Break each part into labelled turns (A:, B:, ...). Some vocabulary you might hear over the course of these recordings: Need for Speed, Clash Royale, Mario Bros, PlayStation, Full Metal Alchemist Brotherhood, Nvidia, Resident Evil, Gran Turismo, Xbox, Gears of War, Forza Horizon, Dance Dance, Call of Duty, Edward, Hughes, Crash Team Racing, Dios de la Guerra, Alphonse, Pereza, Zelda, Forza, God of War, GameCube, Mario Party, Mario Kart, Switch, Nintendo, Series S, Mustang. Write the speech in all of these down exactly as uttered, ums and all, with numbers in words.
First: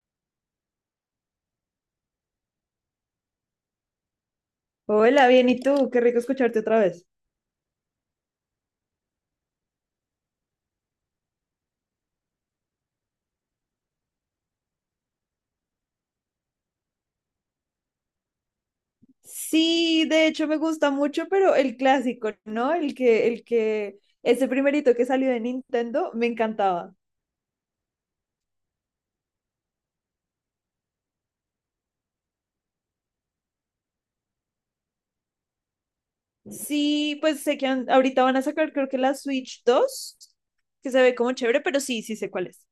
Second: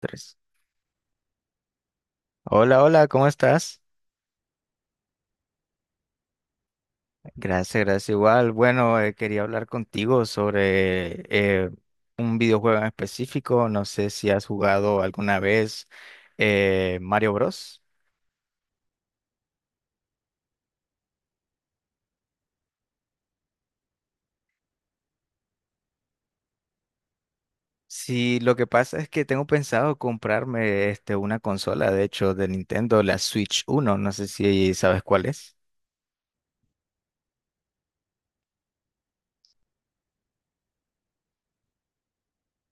A: Tres. Hola, hola, ¿cómo estás?
B: Hola, bien, ¿y tú? Qué rico escucharte otra vez.
A: Gracias, gracias igual. Bueno, eh, quería hablar contigo sobre eh, un videojuego en específico. No sé si has jugado alguna vez eh, Mario Bros.
B: Sí, de hecho me gusta mucho, pero el clásico, ¿no? El que, el que, ese primerito que salió de Nintendo, me encantaba.
A: Sí, lo que pasa es que tengo pensado comprarme este, una consola, de hecho, de Nintendo, la Switch uno. No sé si sabes cuál es.
B: Sí, pues sé que han- ahorita van a sacar creo que la Switch dos, que se ve como chévere, pero sí, sí sé cuál es.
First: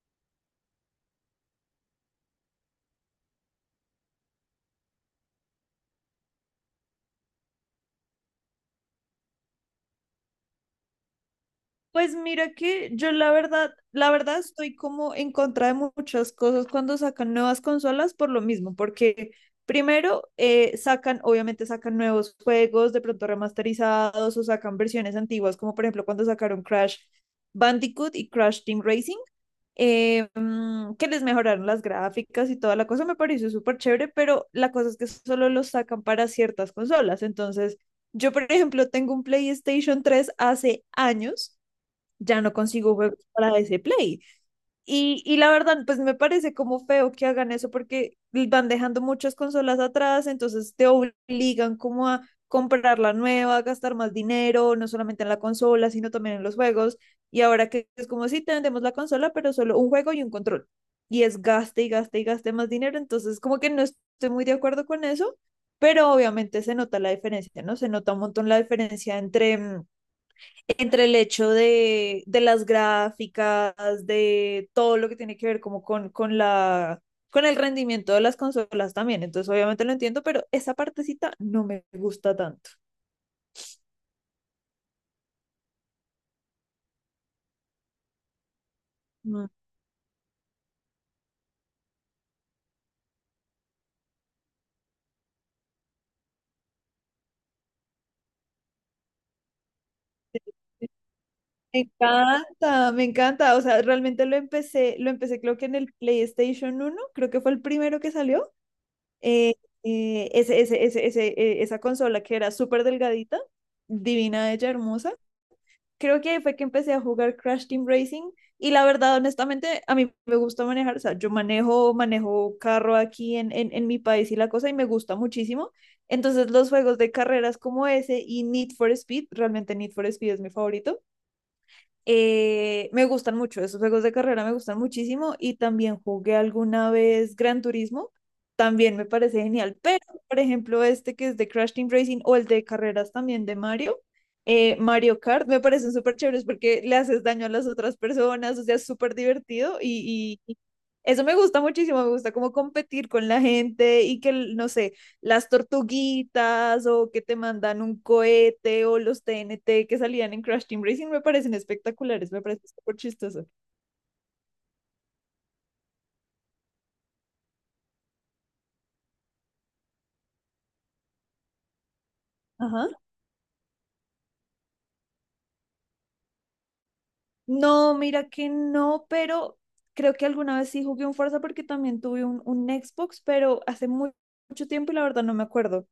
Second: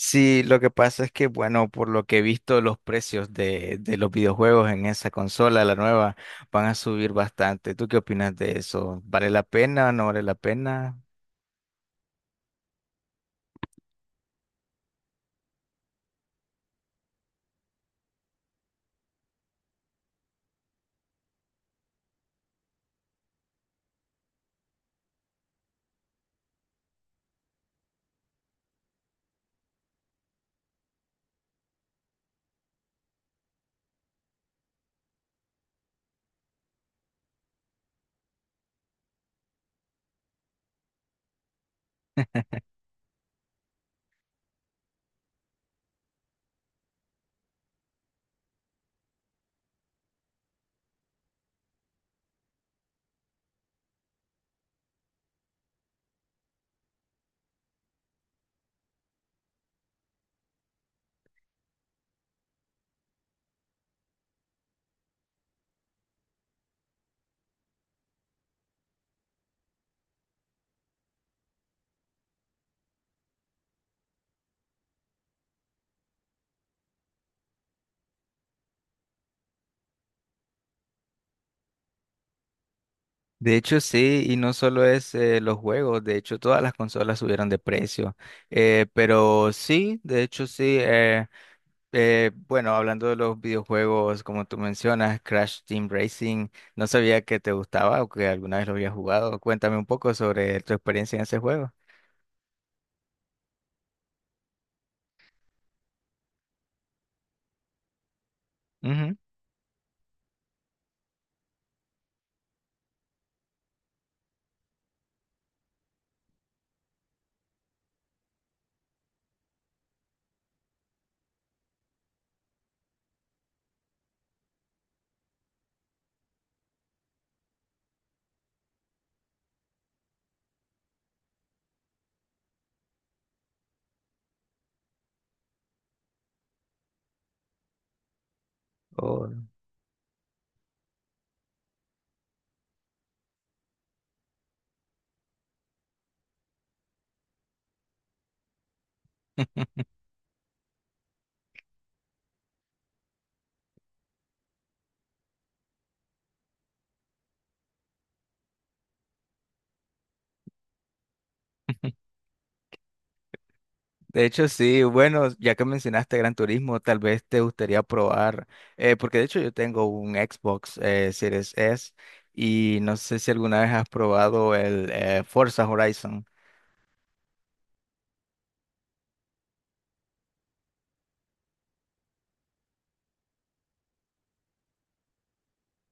A: Sí, lo que pasa es que, bueno, por lo que he visto, los precios de, de los videojuegos en esa consola, la nueva, van a subir bastante. ¿Tú qué opinas de eso? ¿Vale la pena o no vale la pena?
B: Pues mira que yo la verdad, la verdad estoy como en contra de muchas cosas cuando sacan nuevas consolas por lo mismo, porque primero eh, sacan, obviamente sacan nuevos juegos, de pronto remasterizados o sacan versiones antiguas, como por ejemplo cuando sacaron Crash Bandicoot y Crash Team Racing, eh, mm, que les mejoraron las gráficas y toda la cosa, me pareció súper chévere, pero la cosa es que solo los sacan para ciertas consolas, entonces yo por ejemplo tengo un PlayStation tres hace años ya no consigo juegos para ese Play. Y, y la verdad, pues me parece como feo que hagan eso porque van dejando muchas consolas atrás, entonces te obligan como a comprar la nueva, gastar más dinero, no solamente en la consola, sino también en los juegos. Y ahora que es como si sí, te vendemos la consola, pero solo un juego y un control. Y es gaste y gaste y gaste más dinero. Entonces, como que no estoy muy de acuerdo con eso, pero obviamente se nota la diferencia, ¿no? Se nota un montón la diferencia entre mm, entre el hecho de, de las gráficas, de todo lo que tiene que ver como con, con la, con el rendimiento de las consolas también. Entonces, obviamente lo entiendo, pero esa partecita no me gusta tanto.
A: De hecho, sí, y no solo es eh, los juegos, de hecho, todas las consolas subieron de precio. Eh,
B: Mm.
A: pero sí, de hecho, sí. eh, eh, Bueno, hablando de los videojuegos, como tú mencionas, Crash Team Racing, no sabía que te gustaba o que alguna vez lo habías jugado. Cuéntame un poco sobre tu experiencia en ese juego.
B: Me encanta, me encanta. O sea, realmente lo empecé, lo empecé creo que en el PlayStation uno creo que fue el primero que salió. Eh, eh, ese, ese, ese, ese, eh, esa consola que era súper delgadita, divina, ella hermosa. Creo que ahí fue que empecé a jugar Crash Team Racing y la verdad, honestamente, a mí me gusta manejar, o sea, yo manejo, manejo carro aquí en, en, en mi país y la cosa y me gusta muchísimo. Entonces los juegos de carreras como ese y Need for Speed, realmente Need for Speed es mi favorito, eh, me gustan mucho, esos juegos de carrera me gustan muchísimo y también jugué alguna vez Gran Turismo, también me
A: Oh.
B: parece genial, pero por ejemplo este que es de Crash Team Racing o el de carreras también de Mario, eh, Mario Kart, me parecen súper chéveres porque le haces daño a las otras personas, o sea, es súper divertido y, y y eso me gusta muchísimo, me gusta como competir con la gente y que, no sé, las tortuguitas o que te mandan un cohete o los T N T que salían en Crash Team Racing me parecen espectaculares, me parece súper chistoso.
A: De hecho, sí, bueno, ya que mencionaste Gran Turismo, tal vez te gustaría probar, eh, porque de hecho yo tengo un Xbox eh, Series S y
B: Ajá.
A: no sé si alguna vez has probado el eh, Forza Horizon.
B: No, mira que no, pero creo que alguna vez sí jugué un Forza porque también tuve un, un Xbox, pero hace muy, mucho tiempo y la verdad no me acuerdo.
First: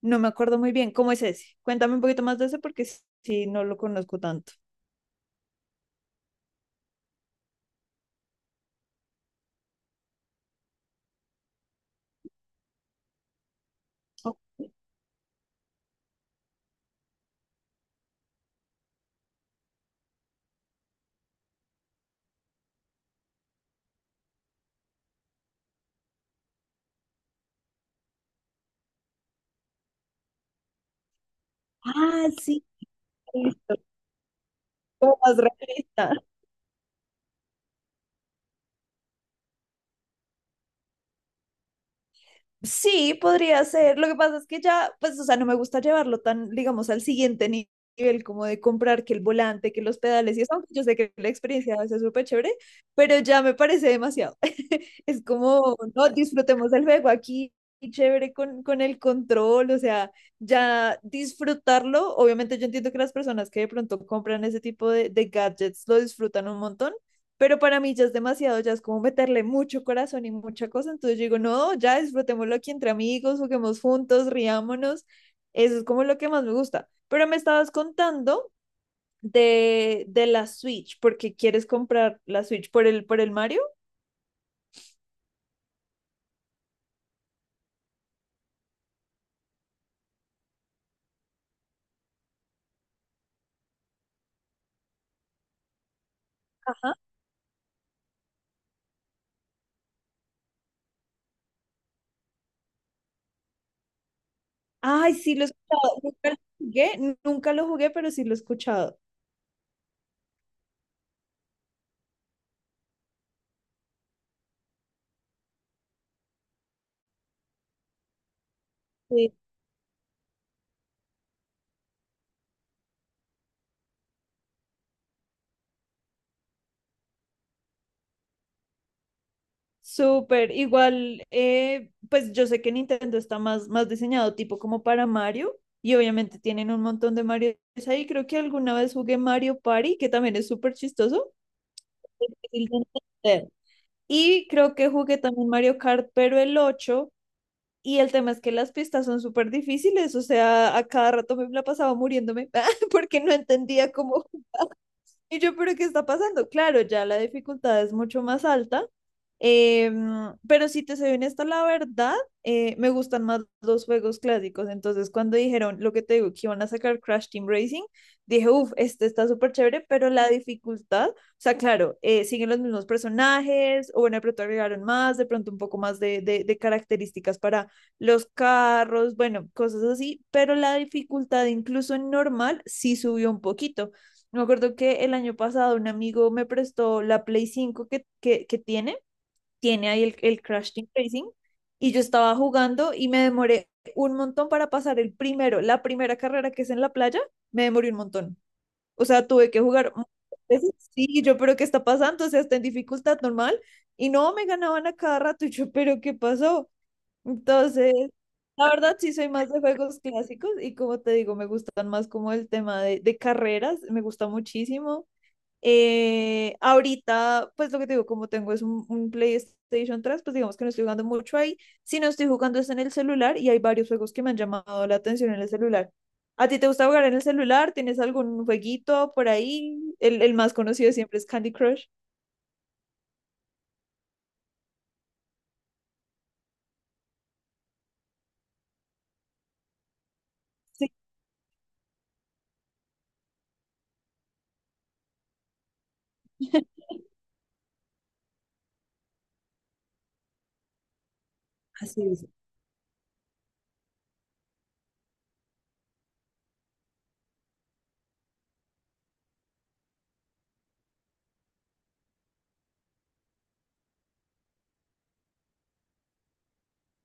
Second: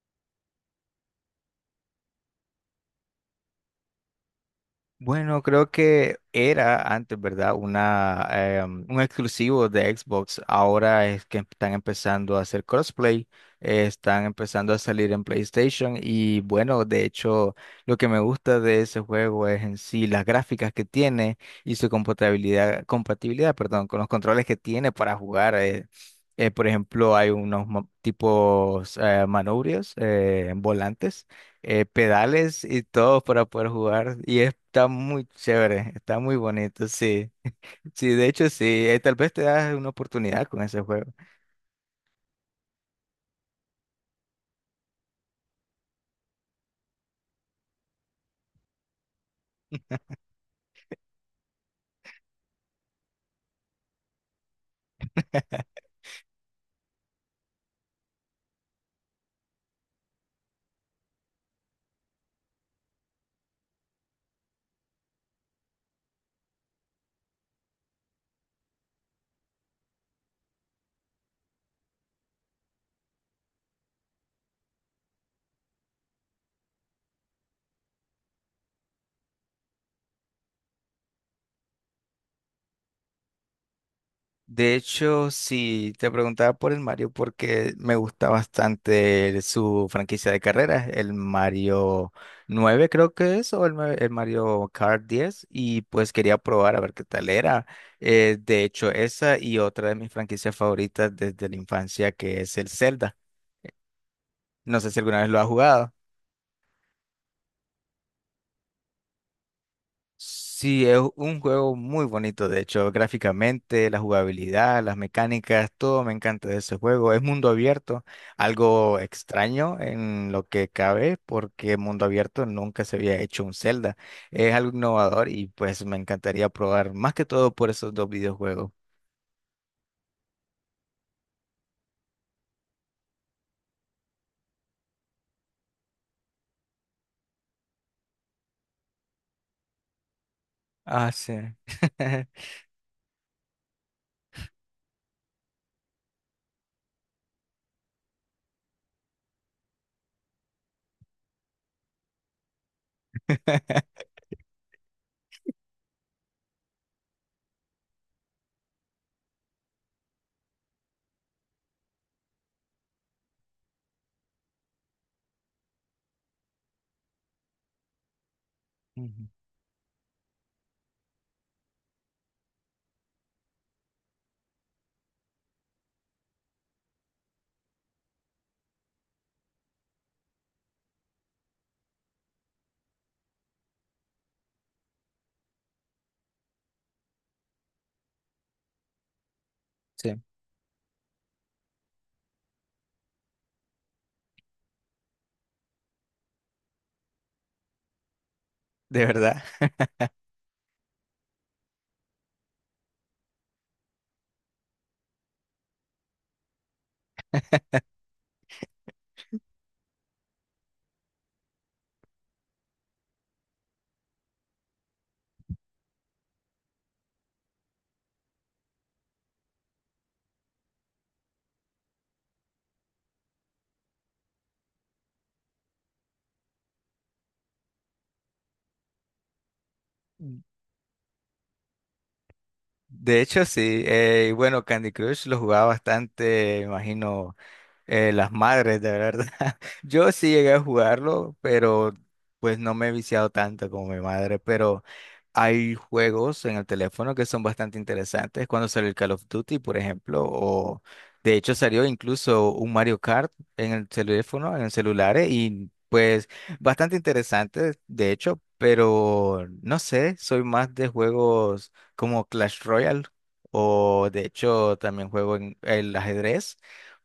B: No me acuerdo muy bien. ¿Cómo es ese? Cuéntame un poquito más de ese porque sí, sí no lo conozco tanto.
A: Bueno, creo que era antes, ¿verdad? Una, em, un exclusivo de Xbox. Ahora es que están empezando a hacer crossplay, eh, están
B: Oh.
A: empezando a salir en PlayStation y bueno, de hecho, lo que me gusta de ese juego es en sí las gráficas que tiene y su compatibilidad, compatibilidad, perdón, con los controles que tiene para jugar. eh. Eh, por ejemplo, hay unos mo- tipos eh, manubrios, eh, volantes eh,
B: Ah,
A: pedales
B: sí.
A: y todo para poder
B: Listo.
A: jugar. Y está
B: Como
A: muy
B: más
A: chévere,
B: realista.
A: está muy bonito, sí. Sí, de hecho, sí, eh, tal vez te das una oportunidad con ese juego.
B: Sí, podría ser. Lo que pasa es que ya, pues, o sea, no me gusta llevarlo tan, digamos, al siguiente ni- nivel, como de comprar que el volante, que los pedales y eso, aunque yo sé que la experiencia es súper chévere, pero ya me parece demasiado. Es como, no, disfrutemos el juego aquí, y chévere con, con el control, o sea, ya disfrutarlo. Obviamente yo entiendo que las personas que de pronto compran ese tipo de, de gadgets lo disfrutan un montón, pero para mí ya es demasiado, ya es como meterle mucho corazón y mucha cosa, entonces yo digo, no, ya disfrutémoslo aquí entre amigos, juguemos juntos, riámonos, eso es como lo que más me gusta. Pero me estabas contando de, de la Switch, porque quieres comprar la Switch por el, por el Mario.
A: De hecho, sí, te preguntaba por el Mario porque me gusta bastante el- su franquicia de carreras, el Mario nueve creo que es, o el, ma- el Mario Kart diez y pues quería probar a ver
B: Ajá.
A: qué tal era. Eh, de hecho, esa y otra de mis franquicias favoritas desde la infancia que es el Zelda. No sé si
B: Ay,
A: alguna vez
B: sí,
A: lo
B: lo
A: has
B: he
A: jugado.
B: escuchado, nunca lo jugué, nunca lo jugué, pero sí lo he escuchado.
A: Sí, es un juego muy bonito, de hecho, gráficamente, la jugabilidad, las mecánicas, todo me encanta de ese juego. Es mundo abierto, algo extraño en lo que cabe, porque mundo abierto nunca se había hecho un Zelda. Es algo innovador y pues me encantaría probar más que todo por esos dos videojuegos.
B: Súper, igual, eh, pues yo sé que Nintendo está más, más diseñado tipo como para Mario y obviamente tienen un montón de Mario ahí. Creo que alguna vez jugué Mario Party, que también es súper
A: Ah,
B: chistoso.
A: sí.
B: Difícil de entender. Y creo que jugué también Mario Kart, pero el ocho. Y el tema es que las pistas son súper difíciles, o sea, a cada rato me la pasaba muriéndome porque no entendía cómo. Y yo, pero ¿qué está pasando? Claro, ya la dificultad es mucho más alta. Em, pero si te soy honesta, la verdad, eh, me gustan más los juegos clásicos. Entonces, cuando dijeron lo que te digo, que iban a sacar Crash Team Racing, dije, uff, este está
A: Ujú.
B: súper chévere, pero la dificultad, o sea, claro, eh, siguen los mismos personajes, o bueno, de pronto agregaron más, de pronto un poco más de, de, de características para los carros, bueno, cosas así, pero la dificultad, incluso en normal, sí subió un poquito. Me acuerdo que el año pasado un amigo me prestó la Play cinco que, que, que tiene tiene ahí
A: Sí,
B: el, el Crash Team Racing y yo estaba jugando y me demoré un montón para pasar el primero, la primera carrera que es en la playa, me demoré un montón. O
A: de
B: sea,
A: verdad.
B: tuve que jugar muchas veces. Sí, y yo, pero ¿qué está pasando? O sea, está en dificultad normal. Y no, me ganaban a cada rato. Y yo, pero ¿qué pasó? Entonces, la verdad sí soy más de juegos clásicos y como te digo, me gustan más como el tema de, de carreras, me gusta muchísimo. Eh, ahorita, pues lo que te digo, como tengo es un, un PlayStation tres, pues digamos que no estoy jugando mucho ahí. Si no estoy jugando es en el celular y hay varios juegos que me han llamado la atención en el celular. ¿A ti te gusta jugar en el celular? ¿Tienes algún jueguito por ahí? El, el más conocido siempre es Candy Crush.
A: De hecho, sí. Eh, y bueno, Candy Crush lo jugaba bastante, me imagino, eh, las madres, de verdad. Yo sí llegué a
B: Sí,
A: jugarlo, pero pues no me he viciado tanto como mi madre. Pero hay juegos en el teléfono que son bastante interesantes. Cuando salió el Call of Duty, por ejemplo, o de hecho salió
B: así es.
A: incluso un Mario Kart en el teléfono, en el celular, eh, y pues bastante interesante, de hecho, pero no sé, soy más de juegos como Clash Royale o de hecho también juego en el ajedrez,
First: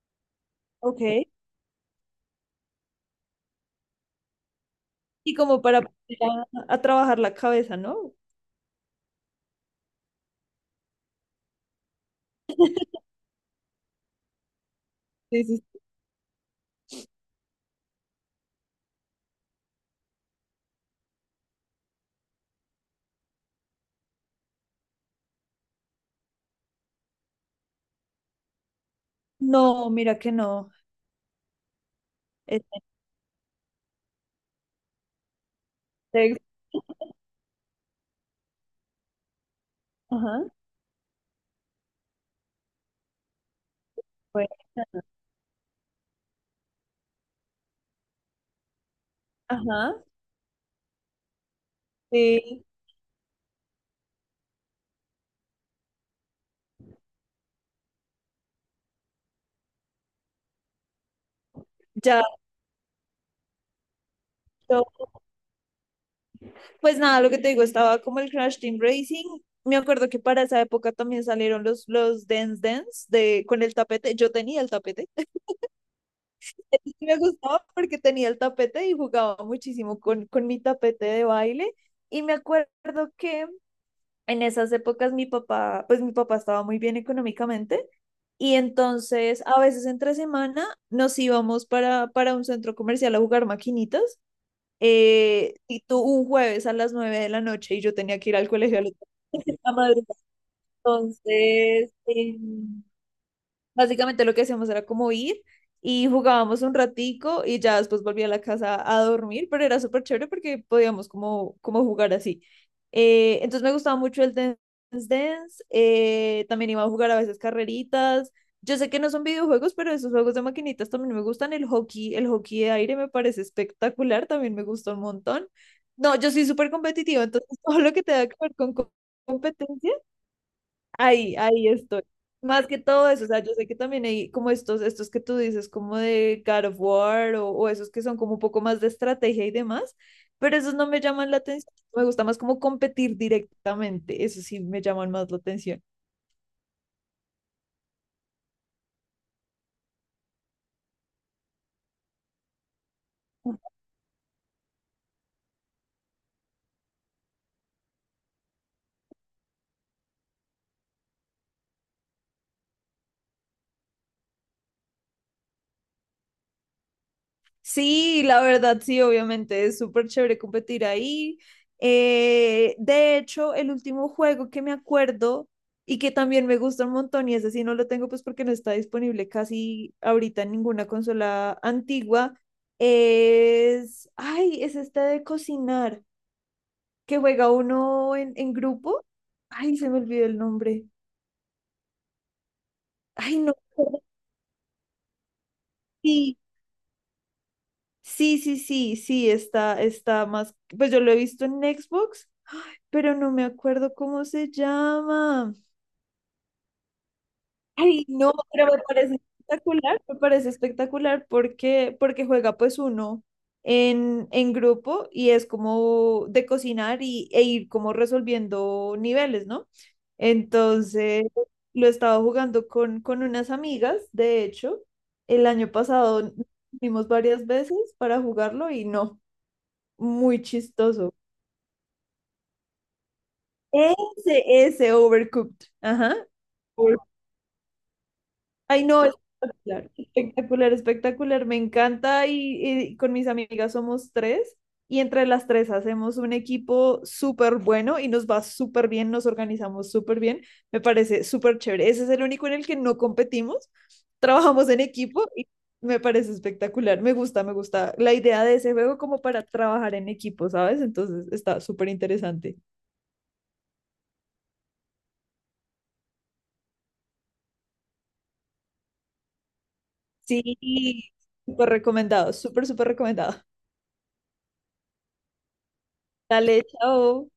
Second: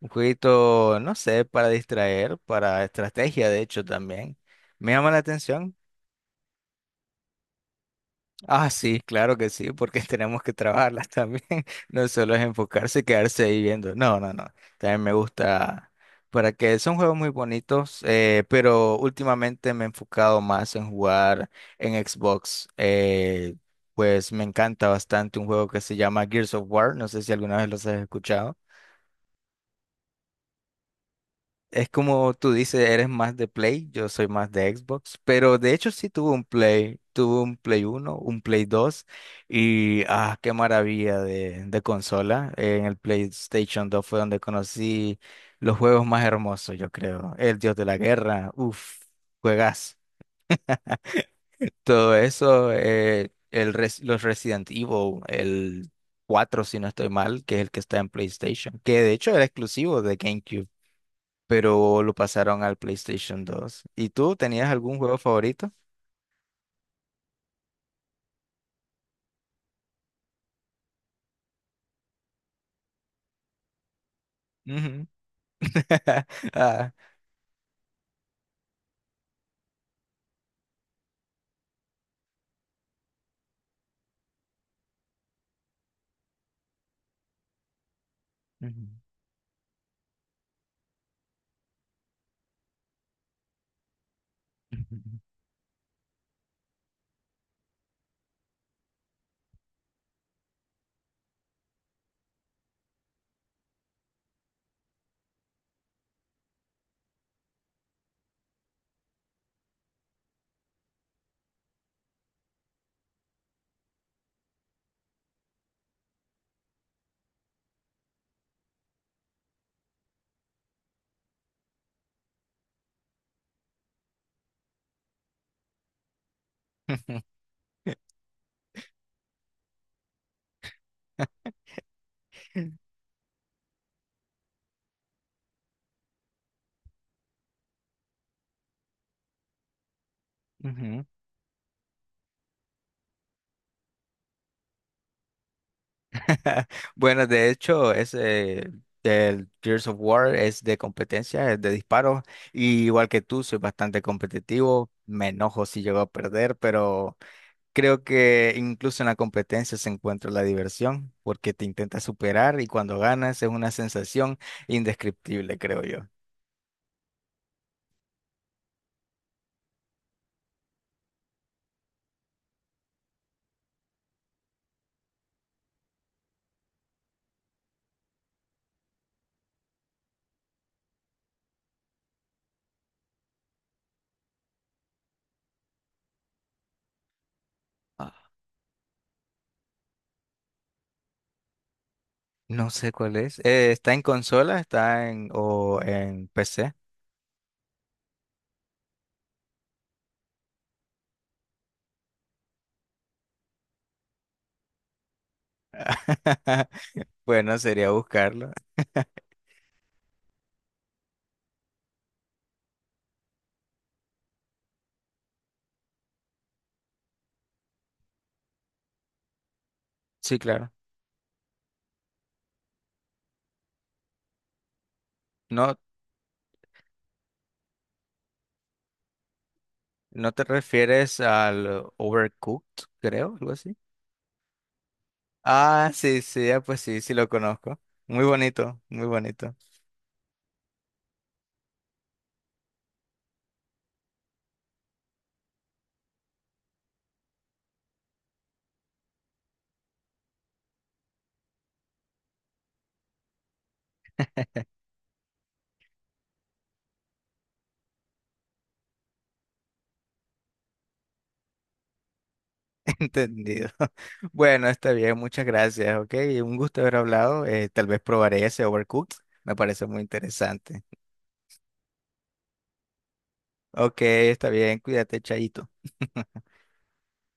A: un jueguito, no
B: Ok.
A: sé, para distraer, para estrategia de hecho también. Me llama la
B: Y como
A: atención.
B: para poner a, a trabajar la cabeza, ¿no?
A: Ah, sí, claro que sí, porque tenemos que trabajarlas también. No solo es enfocarse y quedarse ahí viendo. No, no, no. También me
B: Sí, sí.
A: gusta, para que son juegos muy bonitos, eh, pero últimamente me he enfocado más en jugar en Xbox. eh, Pues me encanta bastante un juego que se llama Gears of War. No sé si alguna vez los has escuchado.
B: No, mira que no.
A: Es como tú dices, eres más de Play, yo soy más de Xbox, pero de hecho sí tuve
B: Este,
A: un Play, tuve un Play uno, un Play dos y ah,
B: ajá,
A: qué maravilla de, de consola. En el PlayStation dos fue donde
B: bueno,
A: conocí los juegos más hermosos, yo creo. El Dios de la Guerra, uff, juegas.
B: ajá,
A: Todo
B: sí,
A: eso, eh, el res- los Resident Evil, el cuatro si no estoy mal, que es el que está en PlayStation, que de hecho era exclusivo de GameCube pero lo
B: ya.
A: pasaron al PlayStation dos. ¿Y tú tenías algún juego favorito?
B: Pues nada, lo que te digo, estaba como el Crash Team Racing. Me acuerdo que para esa época también salieron los, los Dance Dance de, con el tapete. Yo tenía el
A: Ujú.
B: tapete.
A: Ah,
B: Y me gustaba porque tenía el tapete y jugaba muchísimo con, con mi tapete de baile. Y me acuerdo que en esas épocas mi papá, pues mi papá estaba muy bien económicamente. Y
A: ujú,
B: entonces a veces entre semana nos íbamos para, para un centro comercial a jugar maquinitas,
A: ujú,
B: eh, y tú un jueves a las nueve de la noche y yo tenía que ir al colegio al otro- a la a madrugada. Entonces, em, básicamente lo que hacíamos era como ir y jugábamos un ratico y ya después volví a la casa a dormir, pero era súper chévere porque podíamos como, como jugar así. Eh, entonces me gustaba mucho el Dance Dance, eh, también iba a jugar a veces carreritas. Yo sé que no son videojuegos, pero esos juegos de maquinitas también me gustan. El hockey, el hockey de aire me parece espectacular, también me gusta un montón. No, yo soy súper competitiva, entonces todo lo que tenga que ver con co- competencia ahí, ahí estoy. Más que todo eso, o sea, yo sé que también hay como estos, estos que tú dices, como de God of War o, o esos que son como un poco más de estrategia y demás, pero esos no me
A: ujú.
B: llaman la atención. Me gusta más como competir directamente, eso sí me llaman más la atención.
A: Bueno, de hecho, ese el Gears of War es de competencia, es de disparos. Y igual que tú, soy bastante competitivo. Me enojo si llego a perder, pero creo que incluso en la competencia se encuentra la diversión, porque te intentas superar y cuando ganas es una sensación indescriptible, creo yo.
B: Sí, la verdad, sí, obviamente es súper chévere competir ahí. Eh, de hecho, el último juego que me acuerdo y que también me gusta un montón, y ese sí no lo tengo pues porque no está disponible casi ahorita en ninguna consola antigua, es, ay, es este de cocinar, que juega uno en, en grupo. Ay, se me olvidó el nombre.
A: No sé cuál es.
B: Ay, no.
A: Eh, ¿está en consola? ¿Está en o en
B: Sí,
A: P C?
B: sí, sí, sí, sí, está, está más, pues yo lo he visto en Xbox, pero no me acuerdo cómo se llama.
A: Bueno, sería
B: Ay, no,
A: buscarlo.
B: pero me parece espectacular, me parece espectacular porque, porque juega pues uno en, en grupo y es como de cocinar y, e ir como resolviendo niveles, ¿no?
A: Sí, claro.
B: Entonces, lo estaba jugando con, con unas amigas, de hecho, el año
A: No,
B: pasado nos vimos varias veces para jugarlo y no,
A: no
B: muy
A: te
B: chistoso.
A: refieres al Overcooked, creo, algo así.
B: Ese, ese Overcooked.
A: Ah,
B: Ajá.
A: sí, sí, ah, pues sí, sí lo conozco. Muy bonito,
B: Ay, no,
A: muy bonito.
B: espectacular, espectacular, espectacular, me encanta, y, y con mis amigas somos tres y entre las tres hacemos un equipo súper bueno y nos va súper bien, nos organizamos súper bien, me parece súper chévere. Ese es el único en el que no competimos, trabajamos en equipo y me parece espectacular, me gusta, me gusta la idea de ese juego como para trabajar en equipo, ¿sabes? Entonces está súper interesante.
A: Entendido. Bueno, está bien, muchas gracias, ok. Un gusto haber hablado. Eh, tal vez probaré ese Overcooked. Me parece muy
B: Sí,
A: interesante.
B: súper recomendado, súper, súper recomendado.
A: Ok, está bien, cuídate, Chaito.
B: Dale, chao.